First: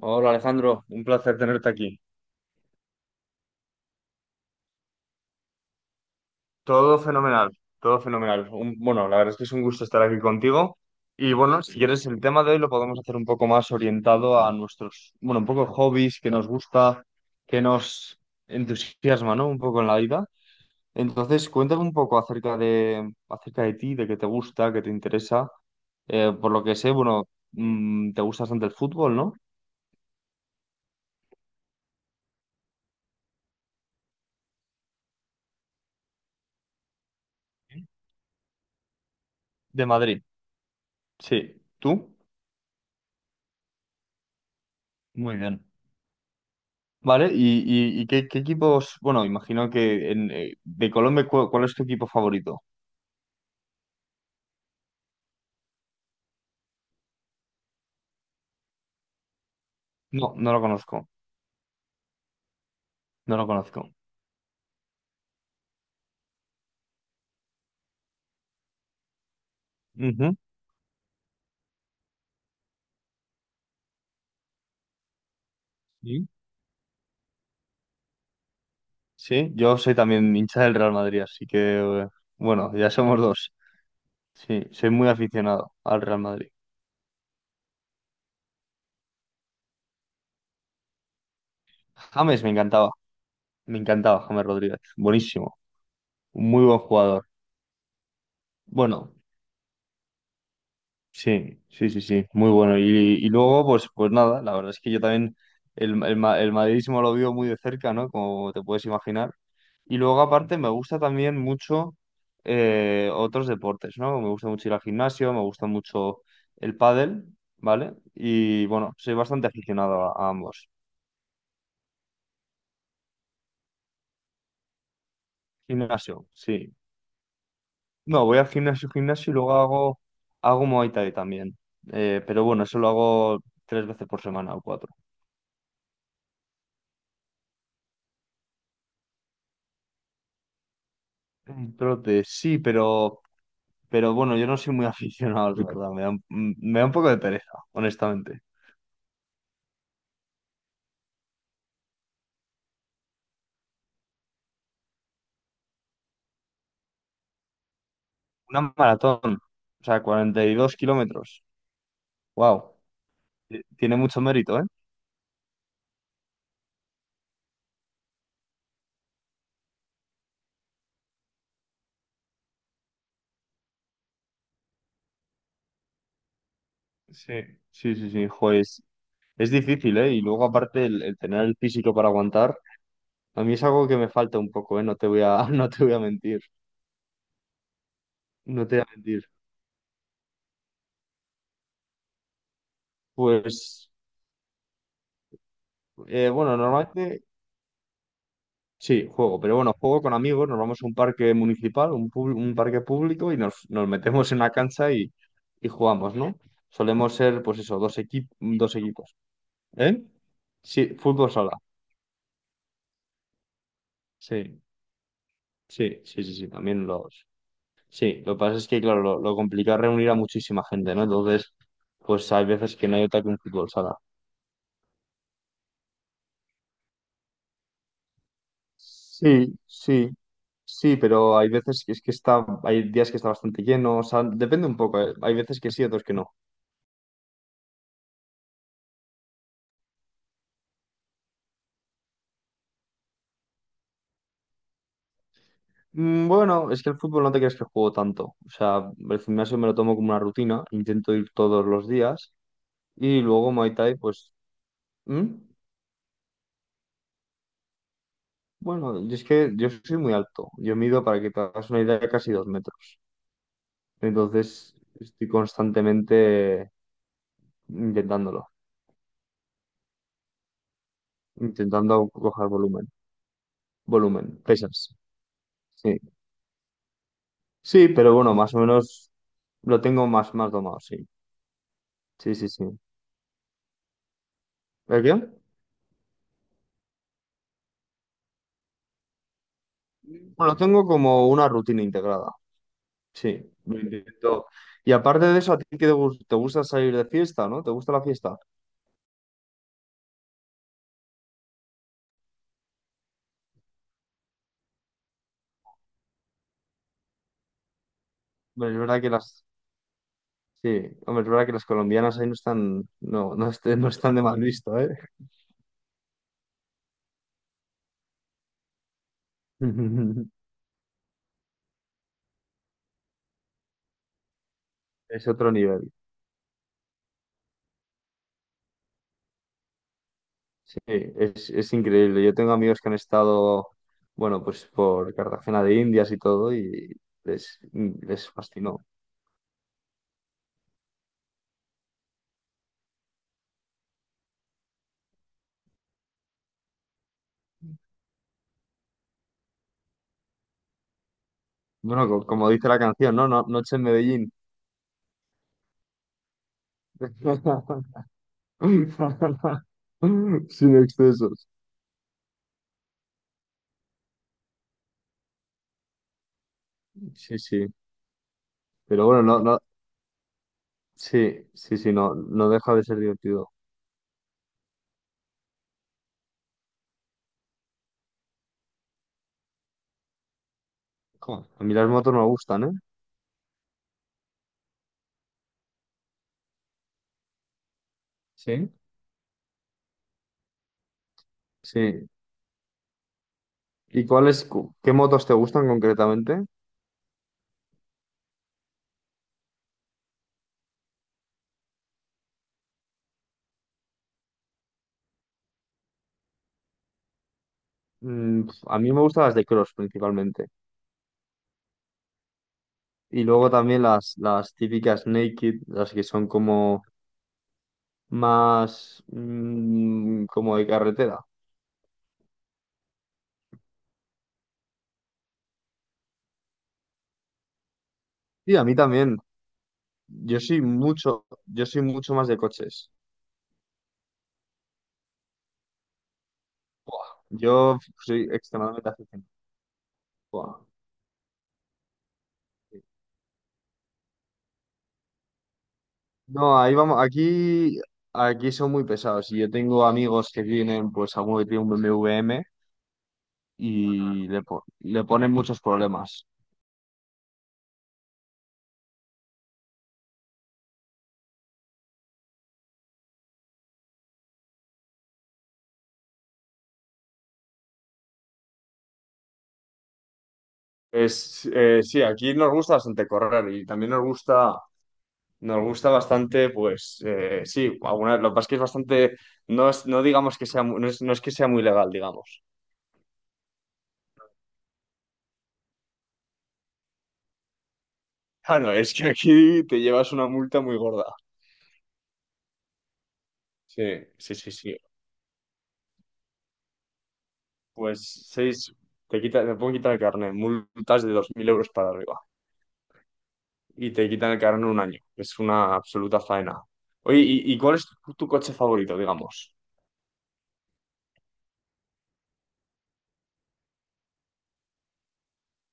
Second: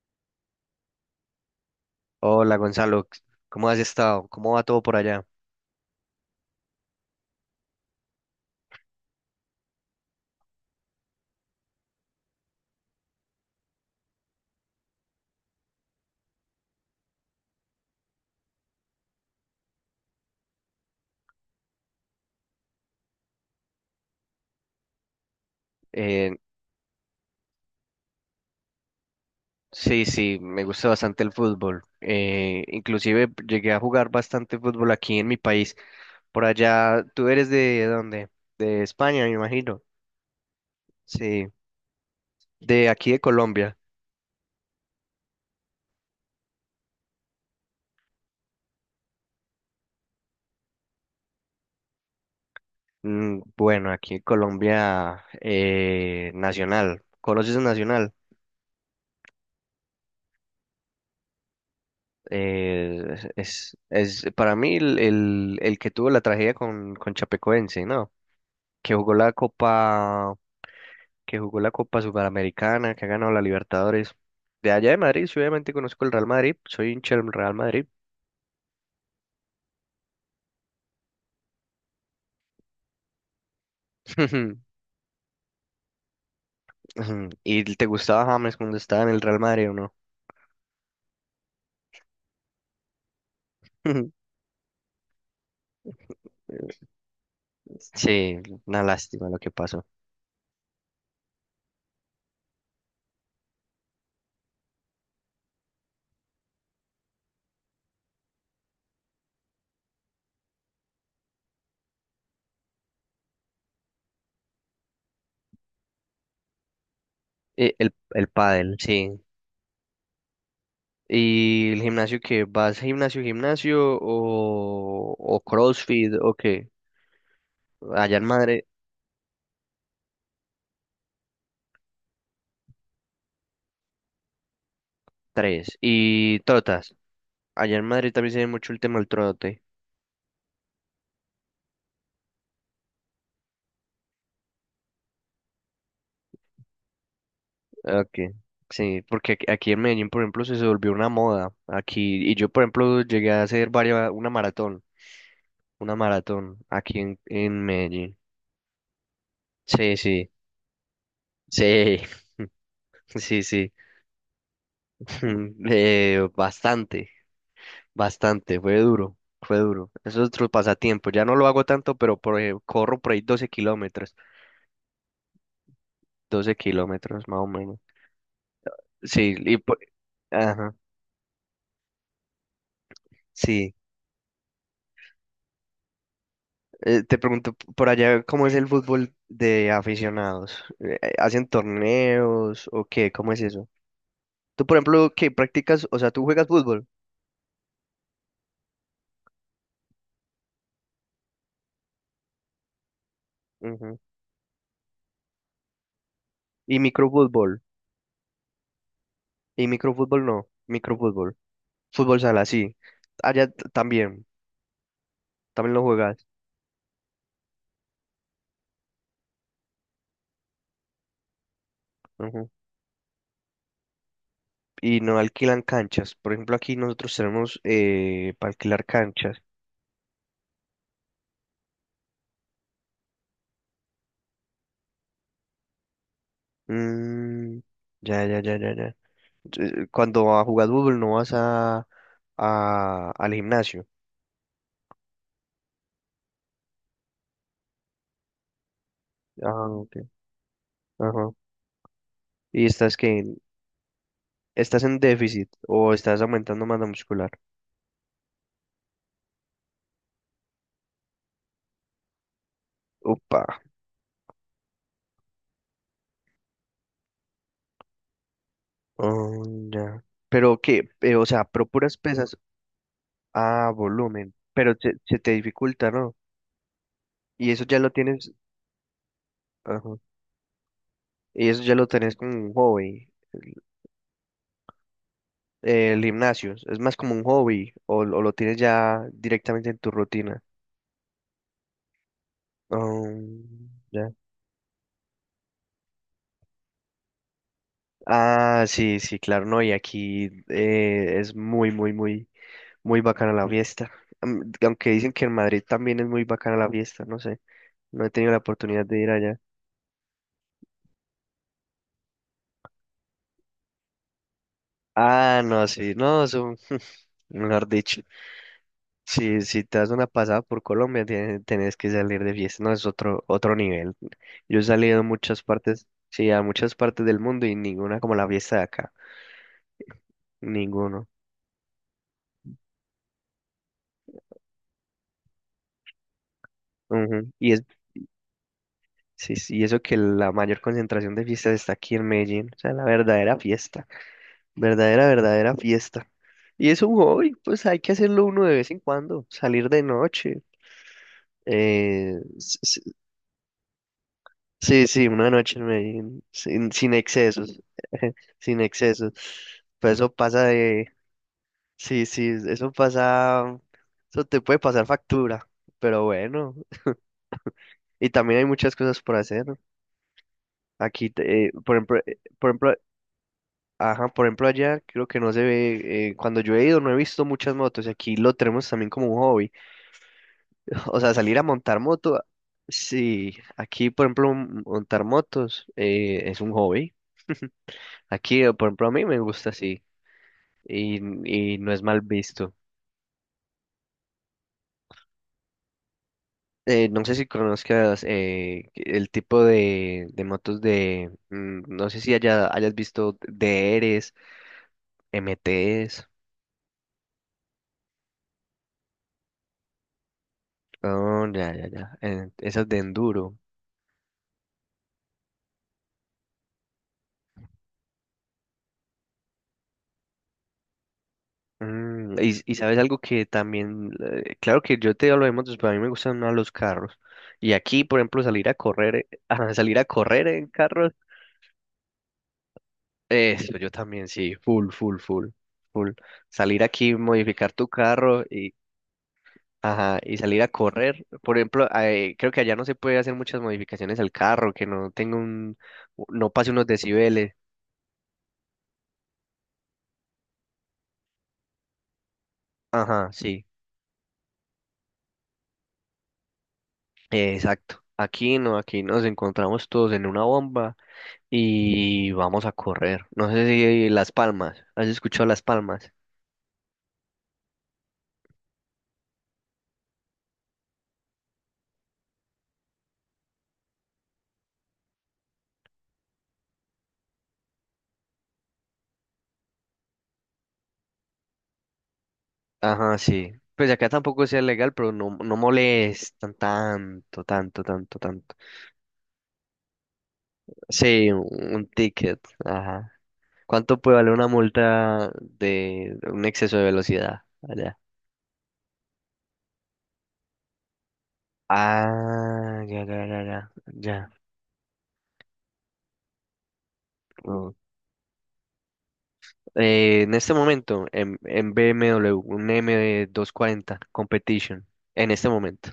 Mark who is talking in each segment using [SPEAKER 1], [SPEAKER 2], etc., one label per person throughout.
[SPEAKER 1] Hola Alejandro, un placer tenerte aquí.
[SPEAKER 2] Hola Gonzalo, ¿cómo has estado? ¿Cómo va todo por allá?
[SPEAKER 1] Todo fenomenal, todo fenomenal. La verdad es que es un gusto estar aquí contigo. Y bueno, si quieres, el tema de hoy lo podemos hacer un poco más orientado a nuestros, bueno, un poco hobbies que nos gusta, que nos entusiasma, ¿no? Un poco en la vida. Entonces, cuéntame un poco acerca de ti, de qué te gusta, qué te interesa.
[SPEAKER 2] Eh,
[SPEAKER 1] Por lo que sé, bueno, te gusta bastante el fútbol, ¿no?
[SPEAKER 2] sí, sí, me gusta bastante el fútbol. Inclusive llegué a jugar bastante fútbol aquí en mi país. Por allá, ¿tú eres de dónde? De España, me imagino.
[SPEAKER 1] De Madrid.
[SPEAKER 2] Sí,
[SPEAKER 1] Sí. ¿Tú?
[SPEAKER 2] de aquí de Colombia.
[SPEAKER 1] Muy bien. Vale, ¿y qué, qué equipos? Bueno, imagino que de Colombia, ¿cuál es tu equipo favorito?
[SPEAKER 2] Bueno, aquí en Colombia, Nacional. ¿Conoces a Nacional?
[SPEAKER 1] No, no lo conozco,
[SPEAKER 2] Eh,
[SPEAKER 1] no lo
[SPEAKER 2] es,
[SPEAKER 1] conozco.
[SPEAKER 2] es para mí el que tuvo la tragedia con Chapecoense, ¿no? Que jugó la Copa.
[SPEAKER 1] Ujú.
[SPEAKER 2] Que jugó la Copa Sudamericana, que ha ganado la Libertadores. De allá de Madrid, sí, obviamente conozco el Real
[SPEAKER 1] Sí.
[SPEAKER 2] Madrid, soy hincha del Real Madrid.
[SPEAKER 1] Sí, yo soy también hincha del Real Madrid, así que, eh, bueno, ya somos dos. Sí, soy muy aficionado al Real Madrid.
[SPEAKER 2] ¿Y te gustaba James cuando estaba en el Real Madrid o no?
[SPEAKER 1] James me encantaba James Rodríguez, buenísimo, muy buen jugador.
[SPEAKER 2] Sí, una
[SPEAKER 1] Bueno,
[SPEAKER 2] lástima lo que pasó.
[SPEAKER 1] sí, sí, sí, sí, muy bueno. Y luego, pues nada, la verdad es que yo también el madridismo lo vivo muy de cerca, ¿no? Como te puedes imaginar. Y luego, aparte, me gusta también mucho otros deportes, ¿no? Me gusta mucho ir al gimnasio, me gusta mucho el pádel,
[SPEAKER 2] Eh, El,
[SPEAKER 1] ¿vale?
[SPEAKER 2] el
[SPEAKER 1] Y
[SPEAKER 2] pádel,
[SPEAKER 1] bueno, soy
[SPEAKER 2] sí.
[SPEAKER 1] bastante aficionado a ambos.
[SPEAKER 2] ¿Y el gimnasio que ¿Vas gimnasio, gimnasio o CrossFit
[SPEAKER 1] Gimnasio,
[SPEAKER 2] o qué?
[SPEAKER 1] sí.
[SPEAKER 2] Allá en
[SPEAKER 1] No, voy al
[SPEAKER 2] Madrid,
[SPEAKER 1] gimnasio, gimnasio y luego hago, hago Muay Thai también. Pero bueno, eso lo hago tres veces por semana o cuatro.
[SPEAKER 2] tres. ¿Y trotas? Allá en Madrid también se ve mucho el tema del trote.
[SPEAKER 1] El trote, sí, pero bueno, yo no soy muy aficionado, la verdad. Me da un poco de pereza,
[SPEAKER 2] Okay.
[SPEAKER 1] honestamente.
[SPEAKER 2] Sí, porque aquí en Medellín, por ejemplo, se volvió una moda. Aquí, y yo, por ejemplo, llegué a hacer varias, una maratón aquí en Medellín.
[SPEAKER 1] Una maratón, o
[SPEAKER 2] Sí,
[SPEAKER 1] sea,
[SPEAKER 2] sí,
[SPEAKER 1] 42 kilómetros.
[SPEAKER 2] sí,
[SPEAKER 1] Wow,
[SPEAKER 2] sí, sí.
[SPEAKER 1] tiene mucho mérito, ¿eh?
[SPEAKER 2] Bastante, bastante, fue duro, fue duro. Eso es otro pasatiempo. Ya no lo hago tanto, pero corro por ahí doce kilómetros
[SPEAKER 1] Sí,
[SPEAKER 2] más o menos.
[SPEAKER 1] sí, sí, sí, jo,
[SPEAKER 2] Sí,
[SPEAKER 1] es difícil, ¿eh? Y luego
[SPEAKER 2] ajá,
[SPEAKER 1] aparte el tener el físico para aguantar, a mí es
[SPEAKER 2] sí.
[SPEAKER 1] algo que me falta un poco, ¿eh? No te voy a, no te voy a mentir,
[SPEAKER 2] Te pregunto por allá cómo es
[SPEAKER 1] no
[SPEAKER 2] el
[SPEAKER 1] te voy a
[SPEAKER 2] fútbol
[SPEAKER 1] mentir.
[SPEAKER 2] de aficionados. ¿Hacen torneos o qué? ¿Cómo es eso?
[SPEAKER 1] Pues,
[SPEAKER 2] Tú, por ejemplo, qué practicas, o sea, tú juegas
[SPEAKER 1] bueno,
[SPEAKER 2] fútbol.
[SPEAKER 1] normalmente sí, juego, pero bueno, juego con amigos, nos vamos a un parque municipal, un parque público y nos, nos
[SPEAKER 2] Ujú.
[SPEAKER 1] metemos en una cancha y jugamos, ¿no?
[SPEAKER 2] Y
[SPEAKER 1] Solemos ser, pues
[SPEAKER 2] microfútbol.
[SPEAKER 1] eso, dos equipos.
[SPEAKER 2] Y
[SPEAKER 1] ¿Eh?
[SPEAKER 2] microfútbol no,
[SPEAKER 1] Sí, fútbol
[SPEAKER 2] microfútbol.
[SPEAKER 1] sala.
[SPEAKER 2] Fútbol sala, sí. Allá también,
[SPEAKER 1] Sí,
[SPEAKER 2] también lo
[SPEAKER 1] sí, sí,
[SPEAKER 2] juegas.
[SPEAKER 1] sí, sí, también los... Sí, lo que pasa es que, claro, lo complicado es reunir a muchísima gente, ¿no? Entonces, pues hay
[SPEAKER 2] Ujú.
[SPEAKER 1] veces que no hay otra que un fútbol sala.
[SPEAKER 2] Y no alquilan canchas. Por ejemplo, aquí nosotros tenemos para alquilar canchas.
[SPEAKER 1] Sí, sí, sí, pero hay veces que es que está, hay días que está bastante lleno, o sea, depende un poco, ¿eh? Hay veces que sí, otros que no.
[SPEAKER 2] Mm, ya, ya, ya, ya, ya. Cuando a jugar fútbol no vas al gimnasio.
[SPEAKER 1] Bueno, es que el fútbol no te creas que juego tanto. O sea, el gimnasio me
[SPEAKER 2] Ah,
[SPEAKER 1] lo tomo
[SPEAKER 2] ok.
[SPEAKER 1] como una rutina, intento
[SPEAKER 2] Ajá.
[SPEAKER 1] ir todos los días
[SPEAKER 2] Y estás que
[SPEAKER 1] y
[SPEAKER 2] en-
[SPEAKER 1] luego Muay Thai, pues...
[SPEAKER 2] estás en
[SPEAKER 1] ¿Mm?
[SPEAKER 2] déficit o estás aumentando masa muscular.
[SPEAKER 1] Bueno, y es que yo soy muy alto. Yo mido, para que te hagas una idea, casi dos metros.
[SPEAKER 2] Upa.
[SPEAKER 1] Entonces estoy constantemente intentándolo,
[SPEAKER 2] Oh, ya. Pero qué que, o sea, pero puras
[SPEAKER 1] intentando
[SPEAKER 2] pesas
[SPEAKER 1] coger volumen.
[SPEAKER 2] a
[SPEAKER 1] Volumen,
[SPEAKER 2] volumen, pero se,
[SPEAKER 1] pesas.
[SPEAKER 2] se te dificulta,
[SPEAKER 1] Sí,
[SPEAKER 2] ¿no? Y eso ya
[SPEAKER 1] sí,
[SPEAKER 2] lo
[SPEAKER 1] pero
[SPEAKER 2] tienes,
[SPEAKER 1] bueno, más o menos lo
[SPEAKER 2] ajá.
[SPEAKER 1] tengo más, más domado, sí.
[SPEAKER 2] Y eso ya lo tenés como
[SPEAKER 1] Sí, sí,
[SPEAKER 2] un
[SPEAKER 1] sí.
[SPEAKER 2] hobby. El,
[SPEAKER 1] ¿El qué?
[SPEAKER 2] el gimnasio, ¿es más como un hobby o lo tienes ya directamente en tu rutina?
[SPEAKER 1] Bueno, lo tengo como una rutina integrada. Sí, lo
[SPEAKER 2] Ya.
[SPEAKER 1] intento. Y aparte de eso, ¿a ti qué te gusta salir de fiesta, no? ¿Te gusta la fiesta?
[SPEAKER 2] Ah, sí, sí, claro, no, y aquí es muy, muy, muy. Muy bacana la fiesta. Aunque dicen que en Madrid también es muy bacana la fiesta, no sé. No he tenido la
[SPEAKER 1] Hombre, es
[SPEAKER 2] oportunidad de
[SPEAKER 1] verdad
[SPEAKER 2] ir
[SPEAKER 1] que
[SPEAKER 2] allá.
[SPEAKER 1] las... Sí, hombre, es verdad que las colombianas ahí no están... No, no, no están de mal visto, ¿eh?
[SPEAKER 2] Ah, no, sí, no, eso, mejor dicho. Si, si te das una pasada por Colombia, tienes, tenés que salir de fiesta, no, es otro nivel. Yo he salido a
[SPEAKER 1] Es
[SPEAKER 2] muchas
[SPEAKER 1] otro
[SPEAKER 2] partes,
[SPEAKER 1] nivel.
[SPEAKER 2] sí, a muchas partes del mundo y ninguna como la fiesta de acá,
[SPEAKER 1] Sí,
[SPEAKER 2] ninguno.
[SPEAKER 1] es increíble. Yo tengo amigos que han estado, bueno, pues por Cartagena de Indias y todo, y
[SPEAKER 2] Ujú.
[SPEAKER 1] les, les fascinó.
[SPEAKER 2] Sí, sí, y eso que la mayor concentración de fiestas está aquí en Medellín, o sea, la verdadera fiesta. Verdadera, verdadera fiesta. Y es un hobby, pues hay que hacerlo uno de vez en cuando, salir de noche.
[SPEAKER 1] Bueno,
[SPEAKER 2] eh,
[SPEAKER 1] como
[SPEAKER 2] s-
[SPEAKER 1] dice la
[SPEAKER 2] s-
[SPEAKER 1] canción, ¿no? Noche en Medellín.
[SPEAKER 2] sí, sí, una noche en Medellín, sin excesos, sin excesos. Pues,
[SPEAKER 1] Sin excesos.
[SPEAKER 2] sí, sí, eso pasa, eso te puede pasar factura, pero bueno.
[SPEAKER 1] Sí, sí.
[SPEAKER 2] Y también hay muchas cosas
[SPEAKER 1] Pero
[SPEAKER 2] por
[SPEAKER 1] bueno, no,
[SPEAKER 2] hacer, ¿no?
[SPEAKER 1] no,
[SPEAKER 2] Aquí,
[SPEAKER 1] sí,
[SPEAKER 2] por
[SPEAKER 1] sí, sí,
[SPEAKER 2] ejemplo,
[SPEAKER 1] no,
[SPEAKER 2] eh,
[SPEAKER 1] no
[SPEAKER 2] por ejemplo,
[SPEAKER 1] deja de ser divertido.
[SPEAKER 2] ajá, por ejemplo allá creo que no se ve, cuando yo he ido no he visto muchas motos y aquí lo tenemos también como un hobby. O sea, salir a
[SPEAKER 1] Jo, a mí
[SPEAKER 2] montar
[SPEAKER 1] las motos
[SPEAKER 2] moto,
[SPEAKER 1] me gustan, ¿eh?
[SPEAKER 2] sí, aquí por ejemplo montar motos es un hobby. Aquí, por
[SPEAKER 1] ¿Sí?
[SPEAKER 2] ejemplo, a mí me gusta así y, y no es mal
[SPEAKER 1] Sí.
[SPEAKER 2] visto.
[SPEAKER 1] ¿Y cuáles, qué motos te gustan concretamente?
[SPEAKER 2] No sé si conozcas el tipo de motos no sé si haya, hayas visto DRs, MTs,
[SPEAKER 1] Mm, pf, a mí me gustan las de cross principalmente.
[SPEAKER 2] oh, ya, ya, ya, esas de
[SPEAKER 1] Y
[SPEAKER 2] enduro.
[SPEAKER 1] luego también las típicas naked, las que son como más como de carretera.
[SPEAKER 2] Y sabes algo que también, claro que yo te lo hemos, pero a mí me gustan más los carros. Y aquí, por ejemplo, salir a
[SPEAKER 1] Y a mí
[SPEAKER 2] correr,
[SPEAKER 1] también.
[SPEAKER 2] ah, salir a correr
[SPEAKER 1] Yo
[SPEAKER 2] en
[SPEAKER 1] soy
[SPEAKER 2] carros,
[SPEAKER 1] mucho, yo soy mucho más de coches.
[SPEAKER 2] eso yo también sí, full, full, full, full. Salir aquí,
[SPEAKER 1] Buah,
[SPEAKER 2] modificar tu
[SPEAKER 1] yo
[SPEAKER 2] carro
[SPEAKER 1] soy
[SPEAKER 2] y,
[SPEAKER 1] extremadamente aficionado.
[SPEAKER 2] ajá, y salir a
[SPEAKER 1] Buah.
[SPEAKER 2] correr. Por ejemplo, creo que allá no se
[SPEAKER 1] Sí.
[SPEAKER 2] puede hacer muchas modificaciones al carro, que no tenga no pase
[SPEAKER 1] No,
[SPEAKER 2] unos
[SPEAKER 1] ahí vamos,
[SPEAKER 2] decibeles.
[SPEAKER 1] aquí son muy pesados. Y yo tengo amigos que tienen, pues, alguno que tiene un BMW M W M
[SPEAKER 2] Ajá, sí,
[SPEAKER 1] y le ponen muchos problemas.
[SPEAKER 2] exacto. Aquí no, aquí nos encontramos todos en una bomba y vamos a correr. No sé si Las Palmas, ¿has escuchado Las Palmas?
[SPEAKER 1] Es, sí, aquí nos gusta bastante correr y también nos gusta bastante, pues, sí, alguna, lo que pasa es que es bastante, no digamos que sea, no es que sea muy legal, digamos.
[SPEAKER 2] Ajá, sí. Pues acá tampoco sea legal, pero no, no molestan tanto, tanto, tanto, tanto.
[SPEAKER 1] Ah, no, es que aquí te llevas una multa muy gorda.
[SPEAKER 2] Sí, un ticket, ajá. ¿Cuánto
[SPEAKER 1] Sí,
[SPEAKER 2] puede valer una
[SPEAKER 1] sí, sí, sí.
[SPEAKER 2] multa de un exceso de velocidad allá?
[SPEAKER 1] Pues seis, te quita, te pueden quitar el carnet, multas de 2.000 euros para arriba.
[SPEAKER 2] Ah, ya, ya, ya, ya,
[SPEAKER 1] Y te
[SPEAKER 2] ya.
[SPEAKER 1] quitan el carro en un año. Es una absoluta faena. Oye, ¿y,
[SPEAKER 2] Mm.
[SPEAKER 1] y cuál es tu coche favorito, digamos?
[SPEAKER 2] En este momento, en BMW, un M240 Competition, en este momento.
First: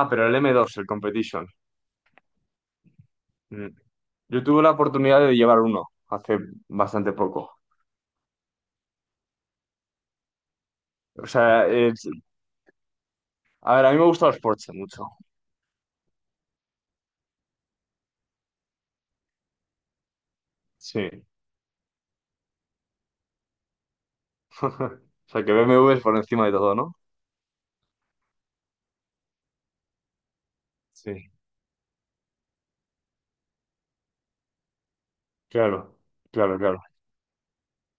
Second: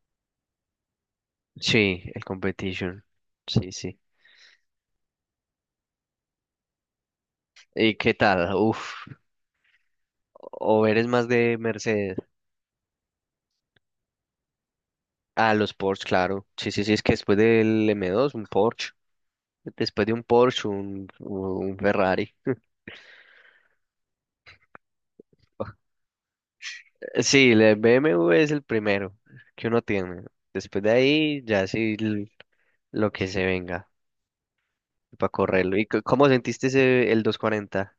[SPEAKER 1] Ah, pero el m dos el Competition.
[SPEAKER 2] Sí, el competition.
[SPEAKER 1] Mm.
[SPEAKER 2] Sí, sí.
[SPEAKER 1] Yo tuve la oportunidad de llevar uno hace bastante poco.
[SPEAKER 2] ¿Y qué tal? Uf. ¿O eres
[SPEAKER 1] O
[SPEAKER 2] más de
[SPEAKER 1] sea, es-
[SPEAKER 2] Mercedes?
[SPEAKER 1] a ver, a mí me gustan los Porsche mucho.
[SPEAKER 2] Ah, los Porsche, claro. Sí, sí, sí, es que después del M2, un Porsche. Después de un Porsche, un,
[SPEAKER 1] Sí.
[SPEAKER 2] un Ferrari.
[SPEAKER 1] O sea, que BMW es por encima de todo, ¿no?
[SPEAKER 2] Sí, el BMW es el primero que uno tiene. Después de
[SPEAKER 1] Sí.
[SPEAKER 2] ahí, ya sí lo que se venga para correrlo. ¿Y
[SPEAKER 1] Claro,
[SPEAKER 2] cómo
[SPEAKER 1] claro,
[SPEAKER 2] sentiste
[SPEAKER 1] claro.
[SPEAKER 2] ese, el 240?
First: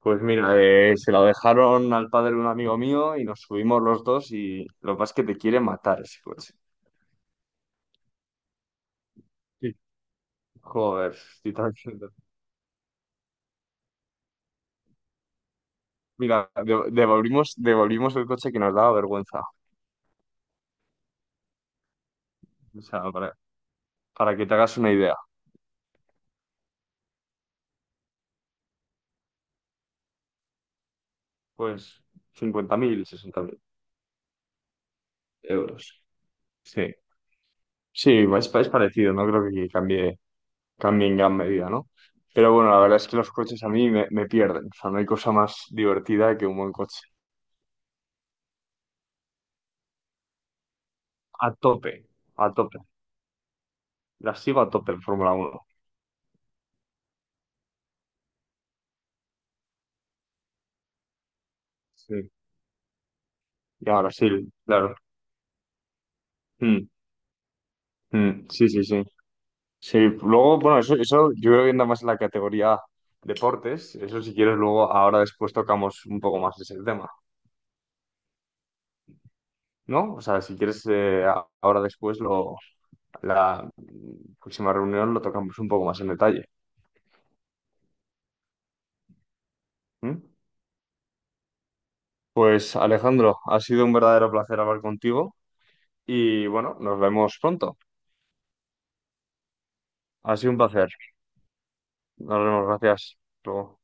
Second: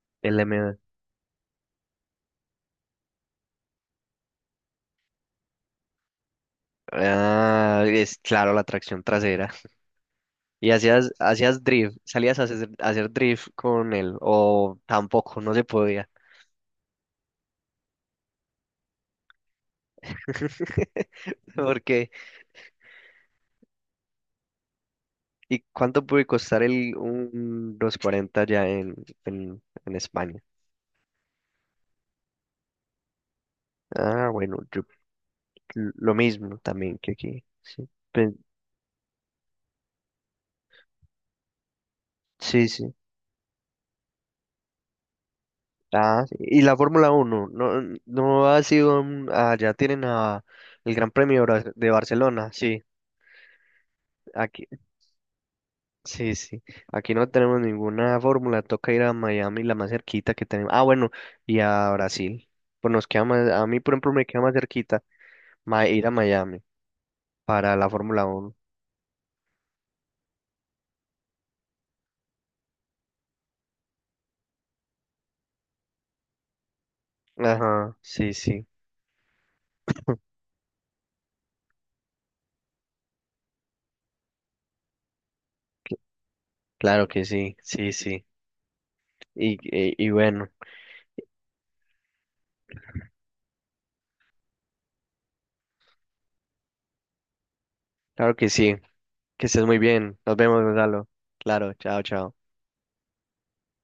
[SPEAKER 1] Pues
[SPEAKER 2] El
[SPEAKER 1] mira,
[SPEAKER 2] M2.
[SPEAKER 1] se lo dejaron al padre de un amigo mío y nos subimos los dos y lo que pasa es que te quiere matar ese coche.
[SPEAKER 2] Ah, es claro, la tracción trasera.
[SPEAKER 1] Sí.
[SPEAKER 2] Y hacías,
[SPEAKER 1] Joder, estoy
[SPEAKER 2] hacías
[SPEAKER 1] tan-
[SPEAKER 2] drift, salías a hacer drift con él, o tampoco, no se podía.
[SPEAKER 1] Mira, devolvimos, devolvimos el coche que nos daba vergüenza.
[SPEAKER 2] Porque,
[SPEAKER 1] O sea, para que te hagas una idea.
[SPEAKER 2] ¿Y cuánto puede costar un 240 ya en España?
[SPEAKER 1] Pues 50.000, 60.000
[SPEAKER 2] Ah, bueno,
[SPEAKER 1] euros.
[SPEAKER 2] lo mismo
[SPEAKER 1] Sí.
[SPEAKER 2] también que aquí. Sí,
[SPEAKER 1] Sí, es parecido, no creo que cambie, cambie en gran medida, ¿no? Pero
[SPEAKER 2] Sí.
[SPEAKER 1] bueno, la
[SPEAKER 2] Sí.
[SPEAKER 1] verdad es que los coches a mí me pierden. O sea, no hay cosa más
[SPEAKER 2] Ah, sí.
[SPEAKER 1] divertida que un
[SPEAKER 2] Y
[SPEAKER 1] buen
[SPEAKER 2] la
[SPEAKER 1] coche.
[SPEAKER 2] Fórmula 1 no ha sido, ya tienen el Gran Premio de
[SPEAKER 1] A
[SPEAKER 2] De
[SPEAKER 1] tope,
[SPEAKER 2] Barcelona,
[SPEAKER 1] a tope.
[SPEAKER 2] sí.
[SPEAKER 1] La sigo
[SPEAKER 2] Aquí.
[SPEAKER 1] a tope en Fórmula uno.
[SPEAKER 2] Sí, sí. Aquí no tenemos ninguna fórmula. Toca ir a Miami, la más cerquita que tenemos. Ah, bueno, y a
[SPEAKER 1] Sí.
[SPEAKER 2] Brasil. Pues nos queda más, a mí,
[SPEAKER 1] Y
[SPEAKER 2] por
[SPEAKER 1] ahora
[SPEAKER 2] ejemplo, me
[SPEAKER 1] sí,
[SPEAKER 2] queda más
[SPEAKER 1] claro.
[SPEAKER 2] cerquita ir a Miami
[SPEAKER 1] Mm,
[SPEAKER 2] para la Fórmula
[SPEAKER 1] mm,
[SPEAKER 2] Uno.
[SPEAKER 1] sí, sí, sí. Sí, luego, bueno, eso yo creo que anda más en la categoría deportes. Eso si quieres, luego ahora después tocamos un poco más ese tema,
[SPEAKER 2] Ajá, sí, sí.
[SPEAKER 1] ¿no? O sea, si quieres, ahora después, la próxima reunión lo tocamos un poco más en detalle.
[SPEAKER 2] Claro que sí, sí, sí. Y
[SPEAKER 1] ¿M?
[SPEAKER 2] bueno,
[SPEAKER 1] Pues Alejandro, ha sido un verdadero placer hablar contigo y bueno, nos vemos pronto.
[SPEAKER 2] claro que sí. Que estés muy bien. Nos
[SPEAKER 1] Ha sido un
[SPEAKER 2] vemos,
[SPEAKER 1] placer.
[SPEAKER 2] Gonzalo. Claro, chao, chao.
[SPEAKER 1] Nos vemos, gracias. Hasta luego.